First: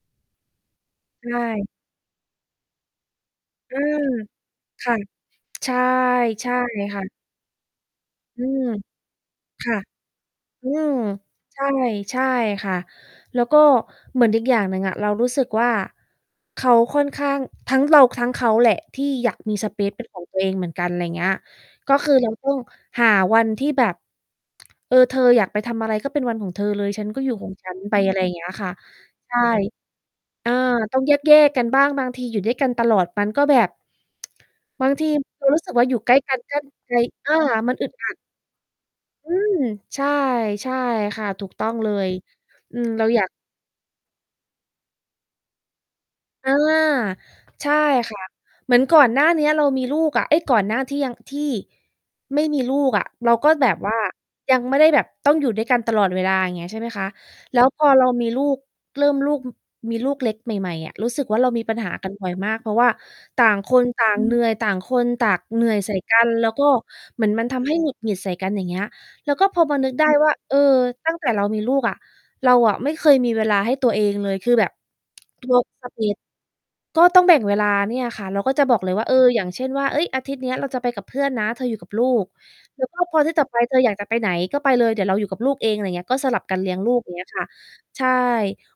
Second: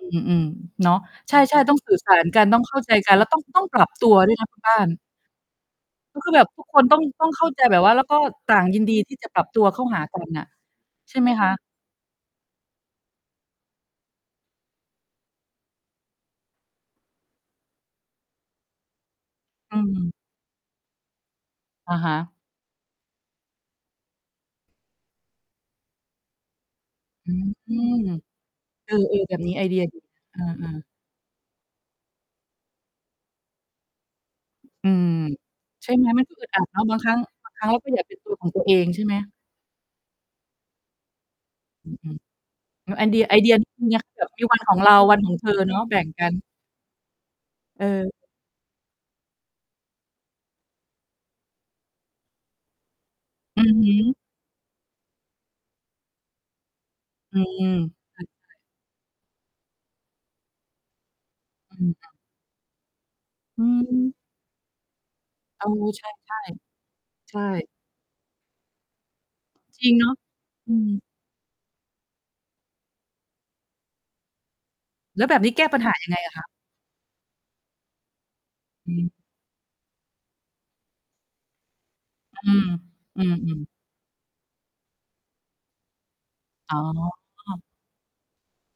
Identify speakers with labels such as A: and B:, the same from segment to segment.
A: อืม ๆ เนาะ
B: ใช
A: ใช่
B: ่
A: ๆ ต้อง สื่อ สารกัน ต้องเข้าใจกันแล้วต้อง ต้อง
B: อ
A: ป
B: ื
A: รับ
B: อ
A: ตัว ด้วยนะคุณบ้า
B: ค
A: น
B: ่ะ ใช่
A: ก็คือแบ
B: ใช
A: บ
B: ่
A: ทุกคนต้
B: ค
A: อ
B: ่
A: ง
B: ะ
A: ต้องเข้าใจแบบว่า แล้วก็
B: อื
A: ต่
B: ม
A: างยินดีที่จะปรับตั
B: ค
A: ว
B: ่
A: เ
B: ะ
A: ข้าหา กันน่ะ
B: อืม
A: ใช่ไหมคะ?
B: ใช่ ใช่ค่ะ แล้วก็เหมือนอีกอย่างหนึ่งอะ เรารู้สึกว่าเขาค่อนข้าง ทั้งเราทั้งเขาแหละที่อยากมี ส
A: อื
B: เปซ เป็น
A: ม
B: ของตัวเองเหมือนกัน อะไรเงี้ย ก
A: อ
B: ็
A: ะ
B: ค
A: ฮ
B: ือ
A: ะ
B: เรา ต้องหาวันที่แบบ เออ "เธออยากไปทำอะไรก็เป็นวันของเธอเลย ฉันก็
A: อ
B: อย
A: ื
B: ู่
A: ม
B: ของ ฉันไป" อะไรอย่างเงี้ยค่ะ
A: เออ ๆ แ
B: ใช
A: บ
B: ่
A: บนี้ไอเดีย ดี เอ
B: อา
A: อ ๆ
B: ต้องแยก ๆ กันบ้าง บางทีอยู่ด้วยกันตลอดมันก็แบบ บ
A: อ
B: า
A: ื
B: งที
A: ม
B: เรารู้สึกว่
A: ใ
B: า
A: ช่
B: อยู่
A: ไหม?
B: ใกล้
A: มัน
B: ก
A: ก็
B: ัน
A: อึด
B: ก
A: อ
B: ็
A: ัดเนาะ
B: เล
A: บาง
B: ย
A: ครั้ง
B: อา
A: บางครั้ง
B: มั
A: เ
B: น
A: รา
B: อึ
A: ก็
B: ด
A: อยา
B: อ
A: ก
B: ั
A: เป็
B: ด
A: นตัวของตัวเองใช่ไหม?
B: อืม ใช่ ใช่ค่ะ ถูกต้อง
A: อ
B: เ
A: ื
B: ลย
A: อ
B: อืม
A: ๆ น ไ
B: เร
A: อ
B: า
A: เดี
B: อย
A: ย
B: าก
A: ไอเดียเนี้ยแบบมีวันของเรา วันของเธอเนาะ แบ่งกัน
B: อา ใช่ ค
A: เออ
B: ่ะ เหมือนก่อนหน้าเนี้ยอะเรามีลูกอะ เอ๊ย ก่อนหน้าที่ยัง ที่ ไม่มีลูกอะ เราก็
A: อื
B: แบ
A: อ
B: บ
A: ฮ
B: ว่า
A: ึ
B: ยังไม่ได้แบบต้องอยู่ด้วยกันตลอดเวลา อย่างเงี้ย ใช่ไหมคะ
A: อื
B: แล้ว
A: ม
B: พอเรา
A: ใช่
B: มีลู
A: ๆ
B: ก เริ่มลูก อ มีลูกเล็กใหม่ ๆ อะ รู้สึกว่าเรามีปัญ
A: อ
B: หา
A: ืม
B: กันบ่อยมาก เพราะว่าต่าง
A: อื
B: คนต่า
A: อ
B: ง เหนื่อย ต่างคนต่างเ
A: เ
B: ห
A: อ
B: น
A: อ
B: ื่อย ใส่
A: ใ
B: กัน
A: ช่
B: แล้วก็
A: ๆ
B: เหมือน
A: ใช
B: มันท
A: ่
B: ำให้หงุดหงิดใส่กัน อย่างเงี้ย แล้วก็พอมา
A: จร
B: น
A: ิ
B: ึ
A: ง
B: ก
A: เ
B: ไ
A: น
B: ด้
A: าะ
B: ว่า "เออ
A: อืม
B: ตั้งแต่เรามีลูกอะ เราอะไม่เคยมีเวลาให้ตัวเองเลย" คือแบบ
A: แล้วแบบนี้
B: ย
A: แก้
B: ก
A: ปัญ
B: ส
A: หา
B: เป
A: ยังไง
B: ซ
A: อะคะ?
B: ก็ต้องแบ่งเวลาเนี่ยค่ะ เราก็จะบอกเ
A: อ
B: ลย
A: ื
B: ว่า เ
A: ม
B: ออ อย่างเช่นว่า "เอ๊ย อาทิตย์เนี้ยเราจะไปกับเพื่อนนะ เธออยู่กับลูก
A: อือ
B: แล้วก็พอ
A: อื
B: อาทิตย์ต่อไป
A: อ ๆ
B: เธออยากจะไปไหนก็ไปเลย เดี๋ยวเราอยู่กับลูกเอง" อะไรเงี้ย ก็สลับกันเลี
A: อ
B: ้
A: ๋
B: ยงลูก อย่างเงี้ยค่ะ
A: อ
B: ใช่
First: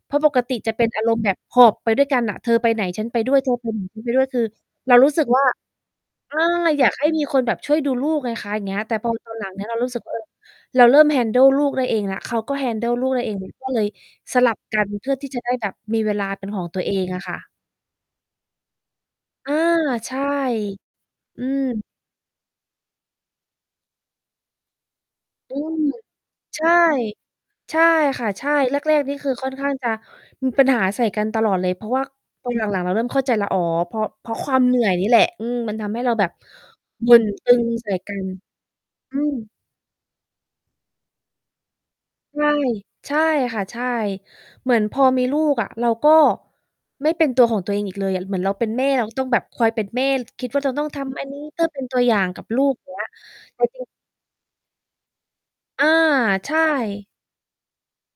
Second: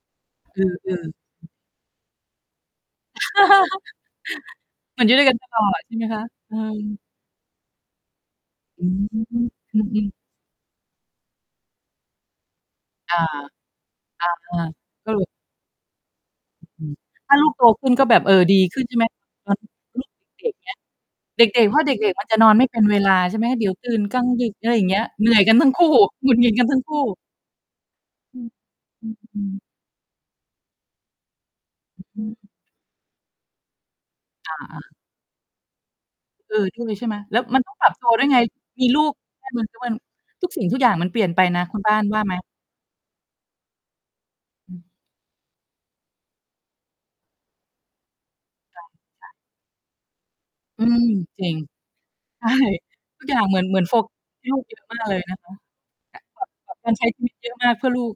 B: เพราะปกติ
A: อื
B: จะ
A: อ
B: เป็
A: ๆ
B: น
A: อื
B: อ
A: อ
B: ารมณ์แบบหอบไปด้วยกันน่ะ เธอไปไหนฉันไปด้วย เธอไปไหนไปด้วย คือเรา
A: เหมือน
B: ร
A: อ
B: ู
A: ยู
B: ้
A: ่ด
B: ส
A: ้
B: ึ
A: ว
B: ก
A: ยกัน
B: ว่า
A: ตลอด ใช่ไหมคะ?
B: อา
A: เออ
B: อยากให้มีคนแบบช่วยดูลูกไงคะ อย่างเงี้
A: อ
B: ย
A: ื
B: แต่
A: ม
B: พอตอนหลังเนี้ย เ
A: อ
B: รา
A: ื
B: รู้สึก
A: อ
B: ว
A: ๆ
B: ่า เออ เราเริ่ม handle ลูกได้เองแล้ว เขาก็ handle ลู
A: อ
B: กไ
A: า
B: ด้ เอง ก
A: อ
B: ็เลยสลับ
A: า
B: กันเพ
A: ส
B: ื่อ
A: รุ
B: ที
A: ป
B: ่จะได้แบบมีเวลาเป็นของตั
A: อ
B: ว
A: ื
B: เอ
A: อ
B: งอะ
A: ถ
B: ค
A: ้
B: ่
A: าล
B: ะ
A: ูกโตขึ้นก็แบบเออดีขึ้น ใช่ไหม? ต
B: อ
A: อ
B: า
A: นนี้
B: ใช่
A: เด็กเนี้ย
B: อ
A: เ
B: ื
A: ด็ก ๆ เพรา
B: ม
A: ะเด็ก ๆ มันจะนอนไม่เป็นเวลาใช่ไหม? เดี๋ยวตื่นกลางดึก อะไรอย่างเงี้ย เหนื่อยก
B: อ
A: ั
B: ื
A: นทั้ง
B: ม
A: คู่ หงุดหงิด
B: ใช
A: กัน
B: ่
A: ทั้งคู่
B: ใช่ค่ะ
A: อื
B: ใช
A: อ
B: ่ แรก
A: อ
B: ๆ นี่คือ
A: ื
B: ค่อ
A: อ
B: น
A: ๆ
B: ข้างจะมีปัญหาใส่กันตลอดเลย เพราะว่า
A: อื
B: ต
A: ม
B: อนหลัง ๆ เราเริ่มเข้าใจแล้ว อ๋อ เพราะ เพราะค
A: อ
B: วามเหนื
A: า
B: ่
A: ๆ
B: อยนี่แหละ อืม มันทำให้เราแบบ
A: เออ ด้วยเลยใช่
B: บ
A: ไห
B: ่
A: ม?
B: น
A: แล้ว
B: ตึ
A: มัน
B: ง
A: ต้องป
B: ใ
A: ร
B: ส
A: ั
B: ่
A: บตั
B: ก
A: ว
B: ั
A: ด้ว
B: น
A: ยไง มีลูก
B: อื
A: แล้
B: ม
A: วเหมือนจะเป็น ทุกสิ่งทุกอย่างมันเปลี่ยนไปนะ คุณบ้านว่าไหม?
B: ใช่ ใช่ค่ะ ใช่ เหม
A: อื
B: ือน
A: อ
B: พอมีลูกอะ เราก็ ไม่เป็นตัวของตัวเองอีกเลยอะ เหมือนเราเป็น
A: ค
B: แ
A: ่
B: ม่เราก็ต้อง
A: ะ ๆ
B: แบบคอยเป็นแม่ คิดว่าจะ
A: อ
B: ต
A: ื
B: ้องท
A: ม
B: ำ อันนี
A: จ
B: ้
A: ริง
B: เพื่อ เป็นตัวอย่างก
A: ใ
B: ั
A: ช
B: บ
A: ่
B: ลูก อย่างเงี้ย
A: ทุกอย่างเหม
B: แ
A: ื
B: ต
A: อ
B: ่
A: น เหม
B: จ
A: ื
B: ร
A: อ
B: ิ
A: น
B: ง
A: โฟกัสให้ลูกเยอะมากเลยนะคะ
B: อา ใช
A: จะต้องแบบควรใช้
B: ่
A: ชีวิตเยอะมาก เพื่อลูก